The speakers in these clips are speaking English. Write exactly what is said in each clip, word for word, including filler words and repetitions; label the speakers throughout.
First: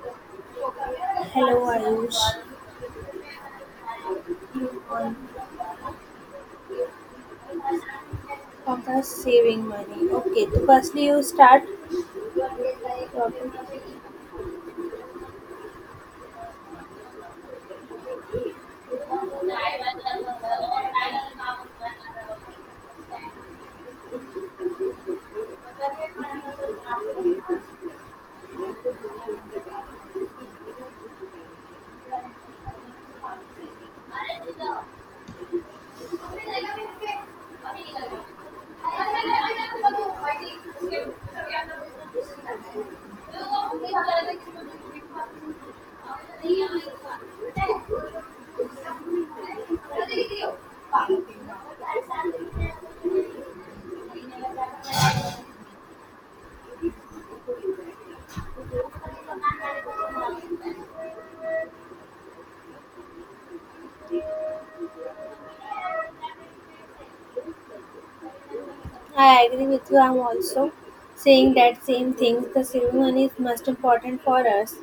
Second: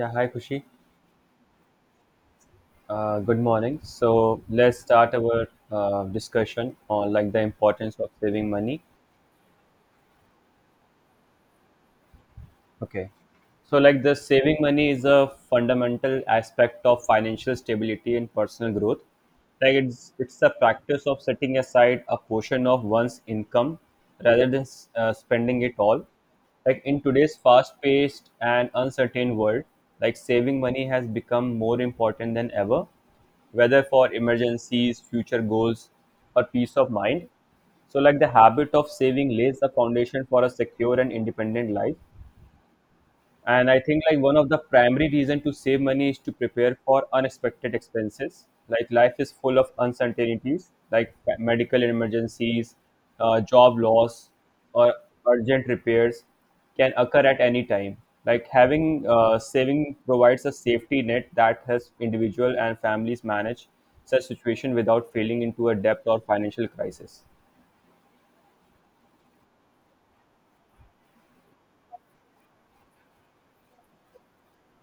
Speaker 1: Yeah, hi Kushi.
Speaker 2: Hello Ayush,
Speaker 1: Uh, good morning. So let's start
Speaker 2: you
Speaker 1: our uh, discussion on, like, the importance of saving money.
Speaker 2: saving money. Okay, so firstly you start.
Speaker 1: Okay. So, like, the saving money is a fundamental aspect of financial stability and personal growth. Like it's it's a practice of setting aside a portion of one's income rather than uh, spending it all. Like in today's fast-paced and uncertain world, like saving money has become more important than ever, whether for emergencies, future goals, or peace of mind. So, like the habit of saving lays the foundation for a secure and independent life, and I think, like, one of the primary reason to save money is to prepare for unexpected expenses. Like life is full of uncertainties, like medical emergencies, uh, job loss, or urgent repairs, can occur at any time. Like having uh, saving provides a safety net that helps individual and families manage such situation without falling into a debt or financial crisis.
Speaker 2: I agree with you. I'm also saying that same thing. The saving money is most important for us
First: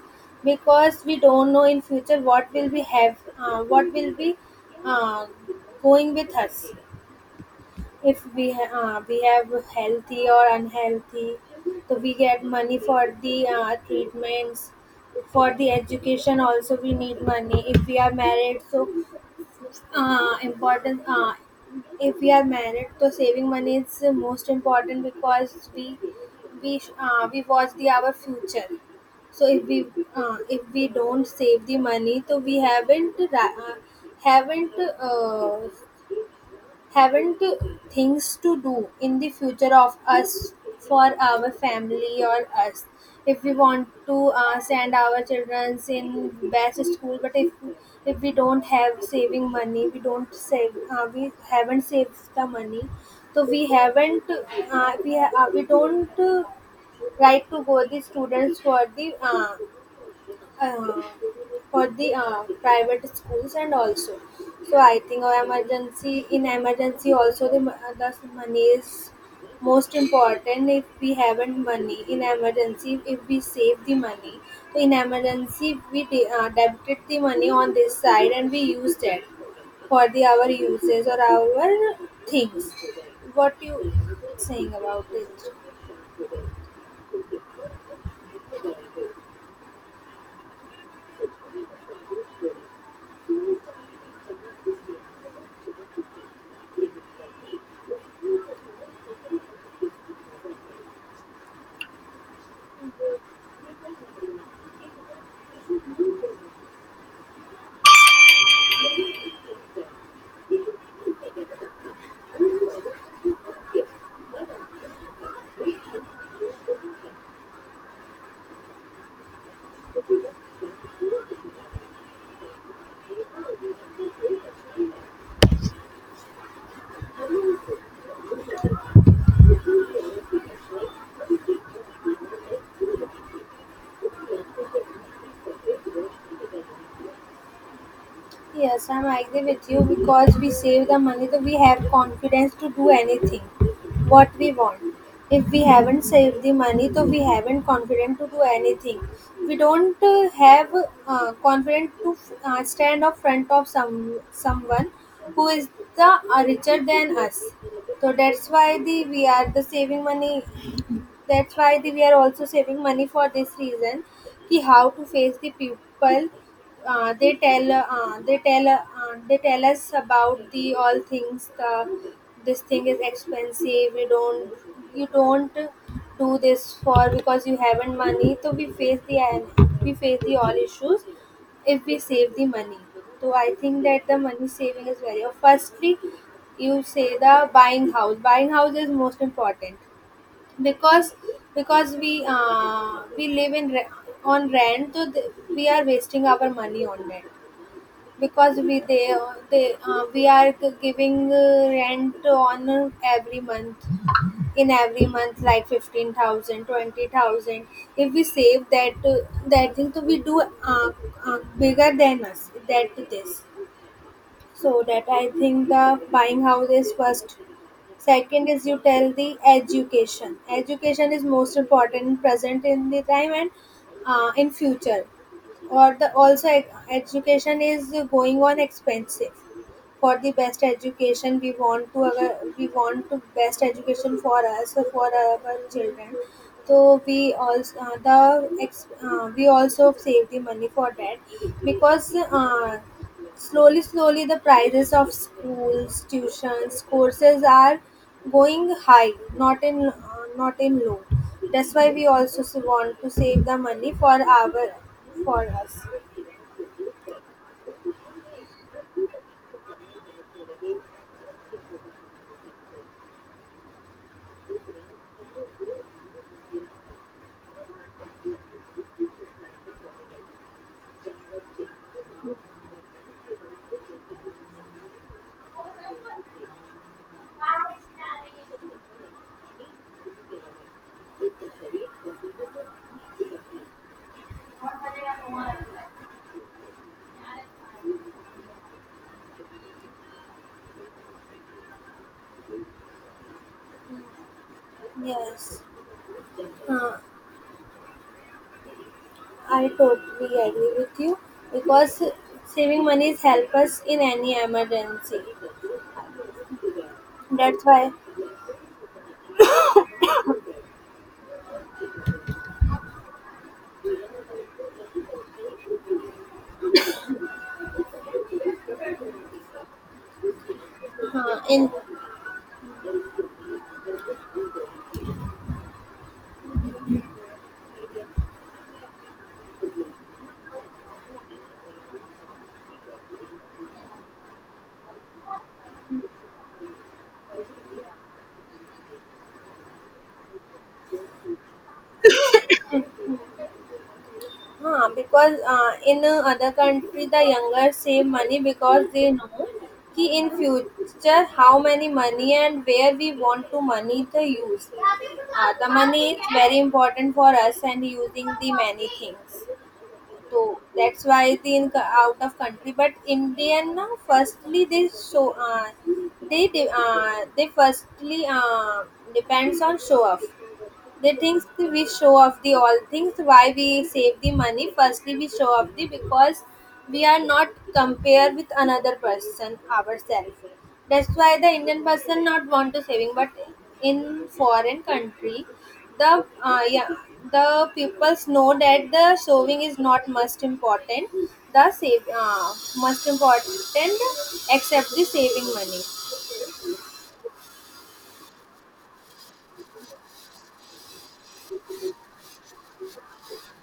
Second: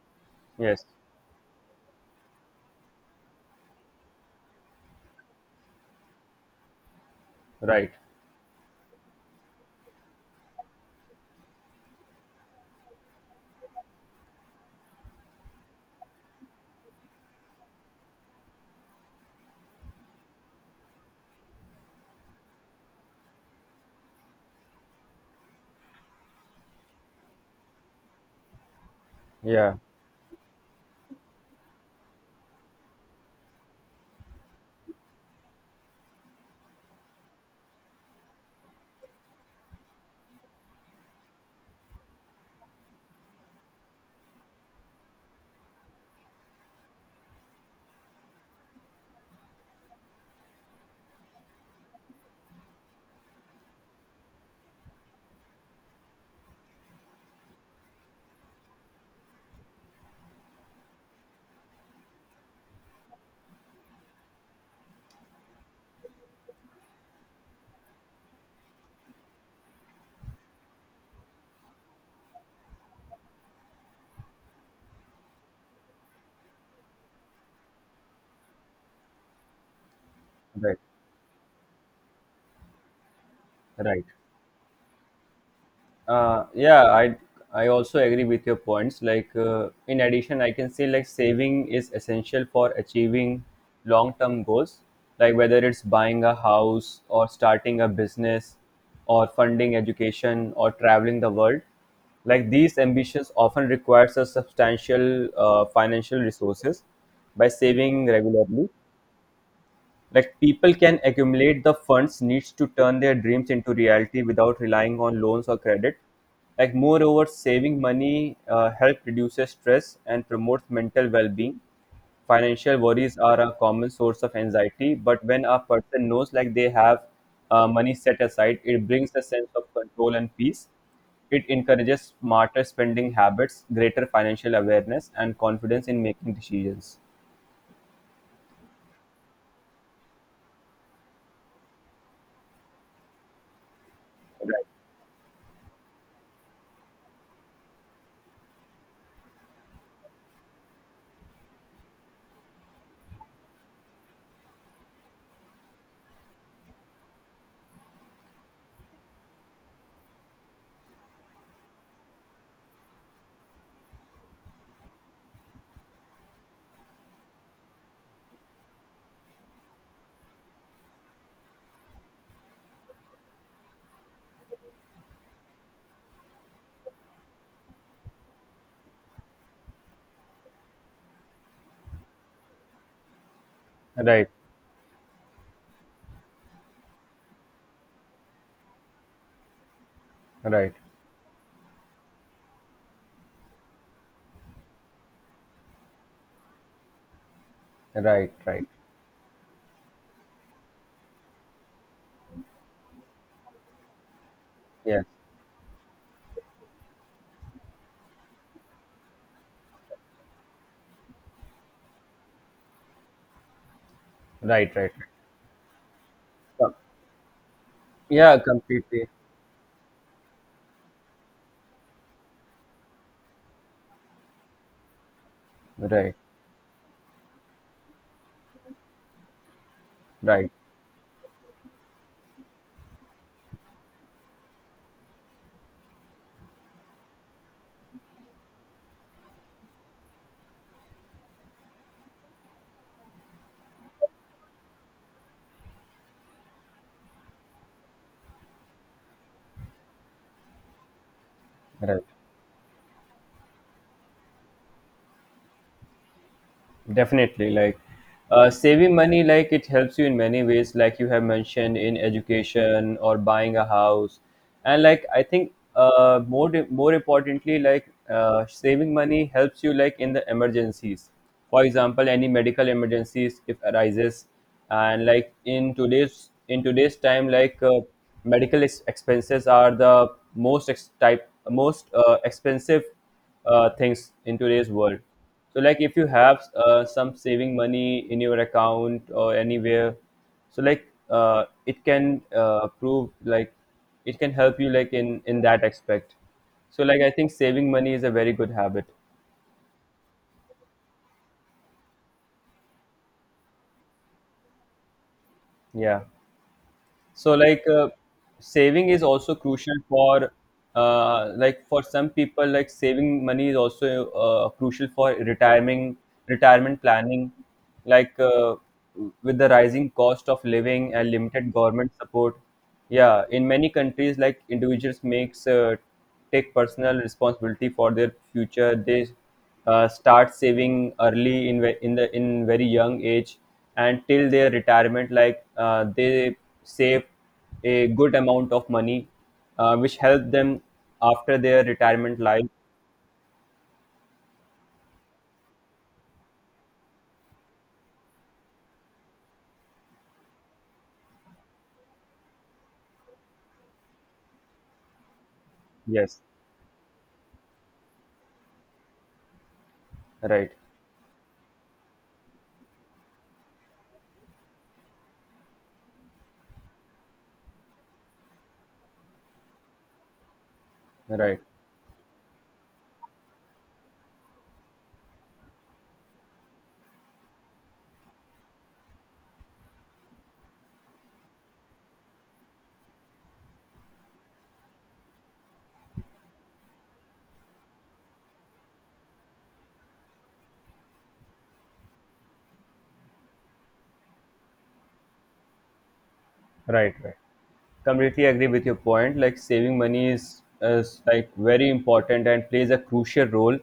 Speaker 1: Yes.
Speaker 2: because we don't know in future what will we have, uh, what will be uh, going with us.
Speaker 1: Right.
Speaker 2: If we ha- uh, we have healthy or unhealthy, so we get money for the uh, treatments. For the education also we need money. If we are married, so uh, important uh, if we are married, so saving money is the most important because we we uh, we watch the our future. So if
Speaker 1: Yeah.
Speaker 2: we uh, if we don't save the money, so we haven't ra- uh, haven't, uh, haven't things to do in the future of us, for our family or us. If we want to uh, send our children in best school, but if if we don't have saving money, we don't save, uh, we haven't saved the money, so we haven't, uh, we, ha- uh, we don't, uh, right to go the students for the uh, uh, for the uh, private schools and also. So I think our emergency, in emergency also the, mo- uh, the money is most important. If we haven't money in emergency, if we save the money, so in emergency we de- uh, debited the money on this side and we used it for the our
Speaker 1: Right,
Speaker 2: uses or our things. What you
Speaker 1: right.
Speaker 2: saying about it?
Speaker 1: Uh, yeah i i also agree with your points. Like, uh, in addition I can say, like, saving is essential for achieving long term goals, like whether it's buying a house or starting a business or funding education or traveling the world. Like these ambitions often requires a substantial uh, financial resources. By saving regularly, like people can accumulate the funds needs to turn their dreams into reality without relying on loans or credit. Like, moreover, saving money uh, help reduces stress and promotes mental well-being. Financial worries are a common source of anxiety, but when a person knows, like, they have uh, money set aside, it brings a sense of control and peace. It encourages smarter spending habits, greater financial awareness, and confidence in making decisions.
Speaker 2: Yes, I'm agree with you, because we save the money, so we have confidence to do anything what we
Speaker 1: Right,
Speaker 2: want. If we haven't saved the money, so we haven't confidence to do anything. We don't uh, have, uh, confidence to, uh, stand up front of some someone who is the, uh, richer than us. So that's why the we are the saving money, that's why the we are also saving money for this reason कि how to face the people. Uh, they tell uh, they tell uh, they tell us about the all things: the this thing is expensive, you don't, you don't do this for, because you haven't money. So we face, the we face the all issues if we save the money. So I think that the
Speaker 1: right,
Speaker 2: money saving is very firstly, you say the buying house, buying house is most important,
Speaker 1: right,
Speaker 2: because because we uh, we live in re- on rent, so th- we are wasting our money on rent,
Speaker 1: right,
Speaker 2: because
Speaker 1: right.
Speaker 2: we they, they uh, we are g- giving uh, rent on uh, every month, in
Speaker 1: Yes,
Speaker 2: every month, like fifteen thousand twenty thousand. If we save that uh, that thing, so we do, uh, uh, bigger than us, that this. So
Speaker 1: right, right.
Speaker 2: that I think the buying house
Speaker 1: Com-
Speaker 2: is first.
Speaker 1: Yeah,
Speaker 2: Second is you
Speaker 1: completely.
Speaker 2: tell the education, education is most important present in the time and uh, in future. Or the
Speaker 1: Right,
Speaker 2: also e- education is going on expensive. For the
Speaker 1: right,
Speaker 2: best education, we want to our, we want to best education for us, for our children, so we also, uh, the ex, uh, we also save the money for that. Because uh, slowly, slowly the prices of schools, tuitions, courses are going high, not in uh, not in low. That's why
Speaker 1: right.
Speaker 2: we also s- want to save the money for our, for us.
Speaker 1: Definitely, like, uh, saving money, like it helps you in many ways, like you have mentioned in education or buying a house, and, like, I think uh, more di- more importantly, like, uh, saving money helps you, like, in the emergencies. For example, any medical emergencies if arises, and like in today's in today's time, like uh, medical ex- expenses are the most ex- type most uh, expensive uh, things in today's world. So, like if you have uh, some saving money in your account or anywhere, so, like, uh, it can uh, prove, like, it can help you, like, in in
Speaker 2: Yes,
Speaker 1: that aspect. So,
Speaker 2: uh,
Speaker 1: like, I think saving money is a very good habit.
Speaker 2: I totally agree with you, because saving money help us in any emergency.
Speaker 1: Yeah. So,
Speaker 2: That's
Speaker 1: like, uh,
Speaker 2: why,
Speaker 1: saving is also crucial for uh, like for some people, like saving money is also uh, crucial for retirement retirement planning. Like, uh, with the rising cost of living and
Speaker 2: uh,
Speaker 1: limited
Speaker 2: in.
Speaker 1: government support. Yeah, in many countries, like individuals makes uh, take personal responsibility for their future. They uh, start saving early in ve- in the in very young age, and till their retirement, like, uh, they save a good amount of money, uh, which help them after their retirement life.
Speaker 2: Huh, because uh, in uh, other country the younger save money because they know कि in future how many money and where we want to money to use. Uh, the money is
Speaker 1: Yes,
Speaker 2: very important for us and using the many things.
Speaker 1: right,
Speaker 2: So that's why the in, out of country. But Indian now firstly they show uh, they de- uh, they firstly, uh, depends on show off. They
Speaker 1: right.
Speaker 2: thinks we show off the all things, why we save the money? Firstly, we show off the, because we are not compare with another person ourselves. That's why the Indian person not want to saving, but in foreign country, the, uh, yeah the peoples know that the saving is not most important. The save, uh, most important, except the saving money.
Speaker 1: Right, right. Completely agree with your point, like saving money is is, like, very important and plays a crucial role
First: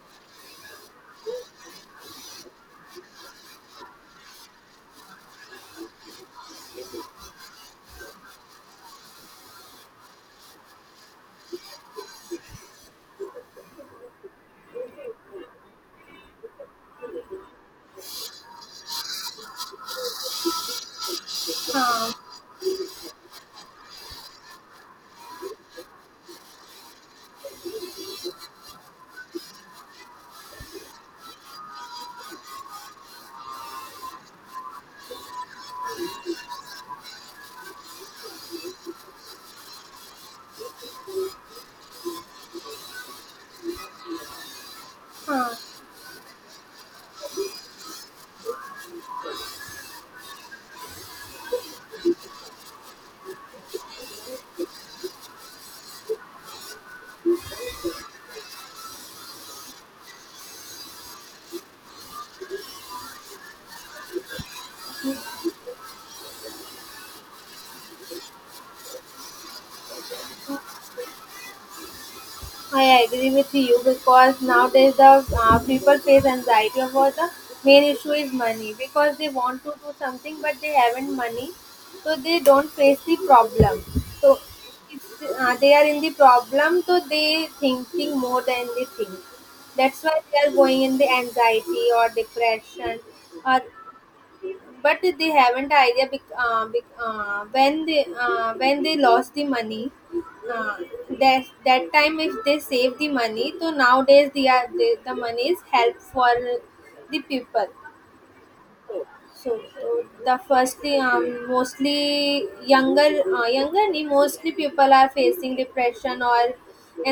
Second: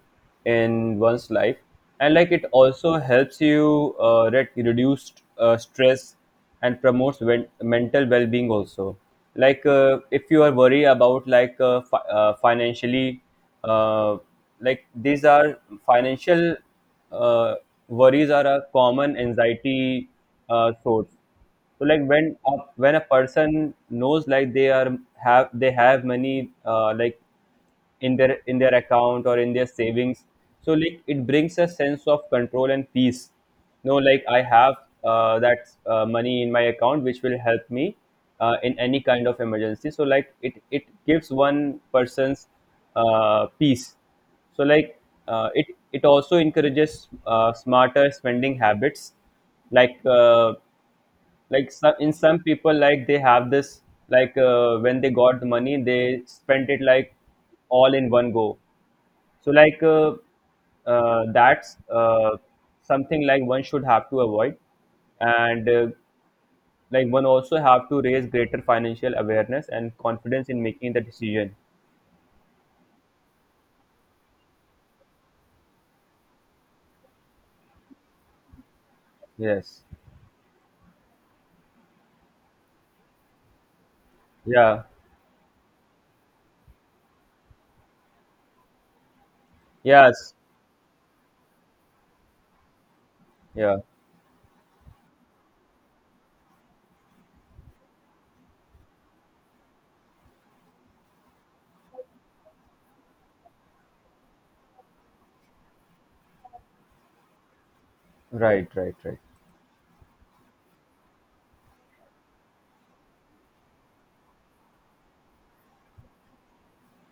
Speaker 1: in one's life. And, like, it also helps you uh, re- reduce uh, stress and promotes wen- mental well-being also. Like, uh, if you are worried about, like, uh, fi- uh, financially. Uh, like these are financial uh, worries, are a common anxiety uh, source. So, like, when a, when a person knows, like, they are have they have money, uh, like, in their in their account or in their savings, so, like, it brings a sense of control and peace. No, like, I have uh, that uh, money in my account which will help me uh, in any kind of emergency. So, like, it it gives one person's uh, peace. So, like, uh,
Speaker 2: Uh,
Speaker 1: it it also encourages uh, smarter spending habits, like. Uh, like some, in some people, like they have this, like, uh, when they got the money they spent it, like, all in one go. So, like, uh, uh, that's uh, something, like, one should have to avoid. And uh, like, one also have to raise greater financial awareness and confidence in making the decision.
Speaker 2: I agree with you because nowadays the, uh, people face anxiety about the main issue is money, because they want to
Speaker 1: Yes.
Speaker 2: do something but they haven't money, so they don't face the problem. So
Speaker 1: Yeah.
Speaker 2: it's, uh, they are in the problem, so they thinking more than they think. That's why
Speaker 1: Yes.
Speaker 2: they are going in the anxiety or depression or,
Speaker 1: Yeah.
Speaker 2: but they haven't idea bec- uh, bec- uh, when they uh, when they lost the money, uh, that that time if they save the money, so nowadays they are they, the money is help for the people.
Speaker 1: Right, right, right,
Speaker 2: So uh, the firstly um, mostly younger, uh, younger ni mostly people are facing depression or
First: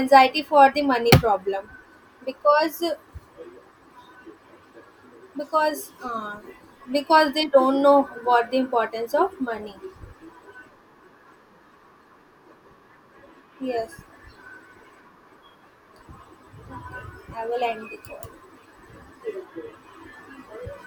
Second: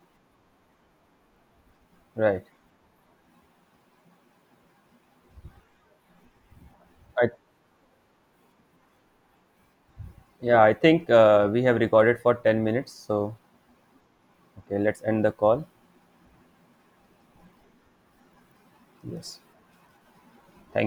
Speaker 2: anxiety for the money problem,
Speaker 1: right.
Speaker 2: because because uh,
Speaker 1: I,
Speaker 2: because they don't know what the importance of money.
Speaker 1: yeah, I think uh, we have recorded for ten minutes, so
Speaker 2: Yes,
Speaker 1: okay, let's end the call.
Speaker 2: I will end the call.
Speaker 1: Yes. Thank you.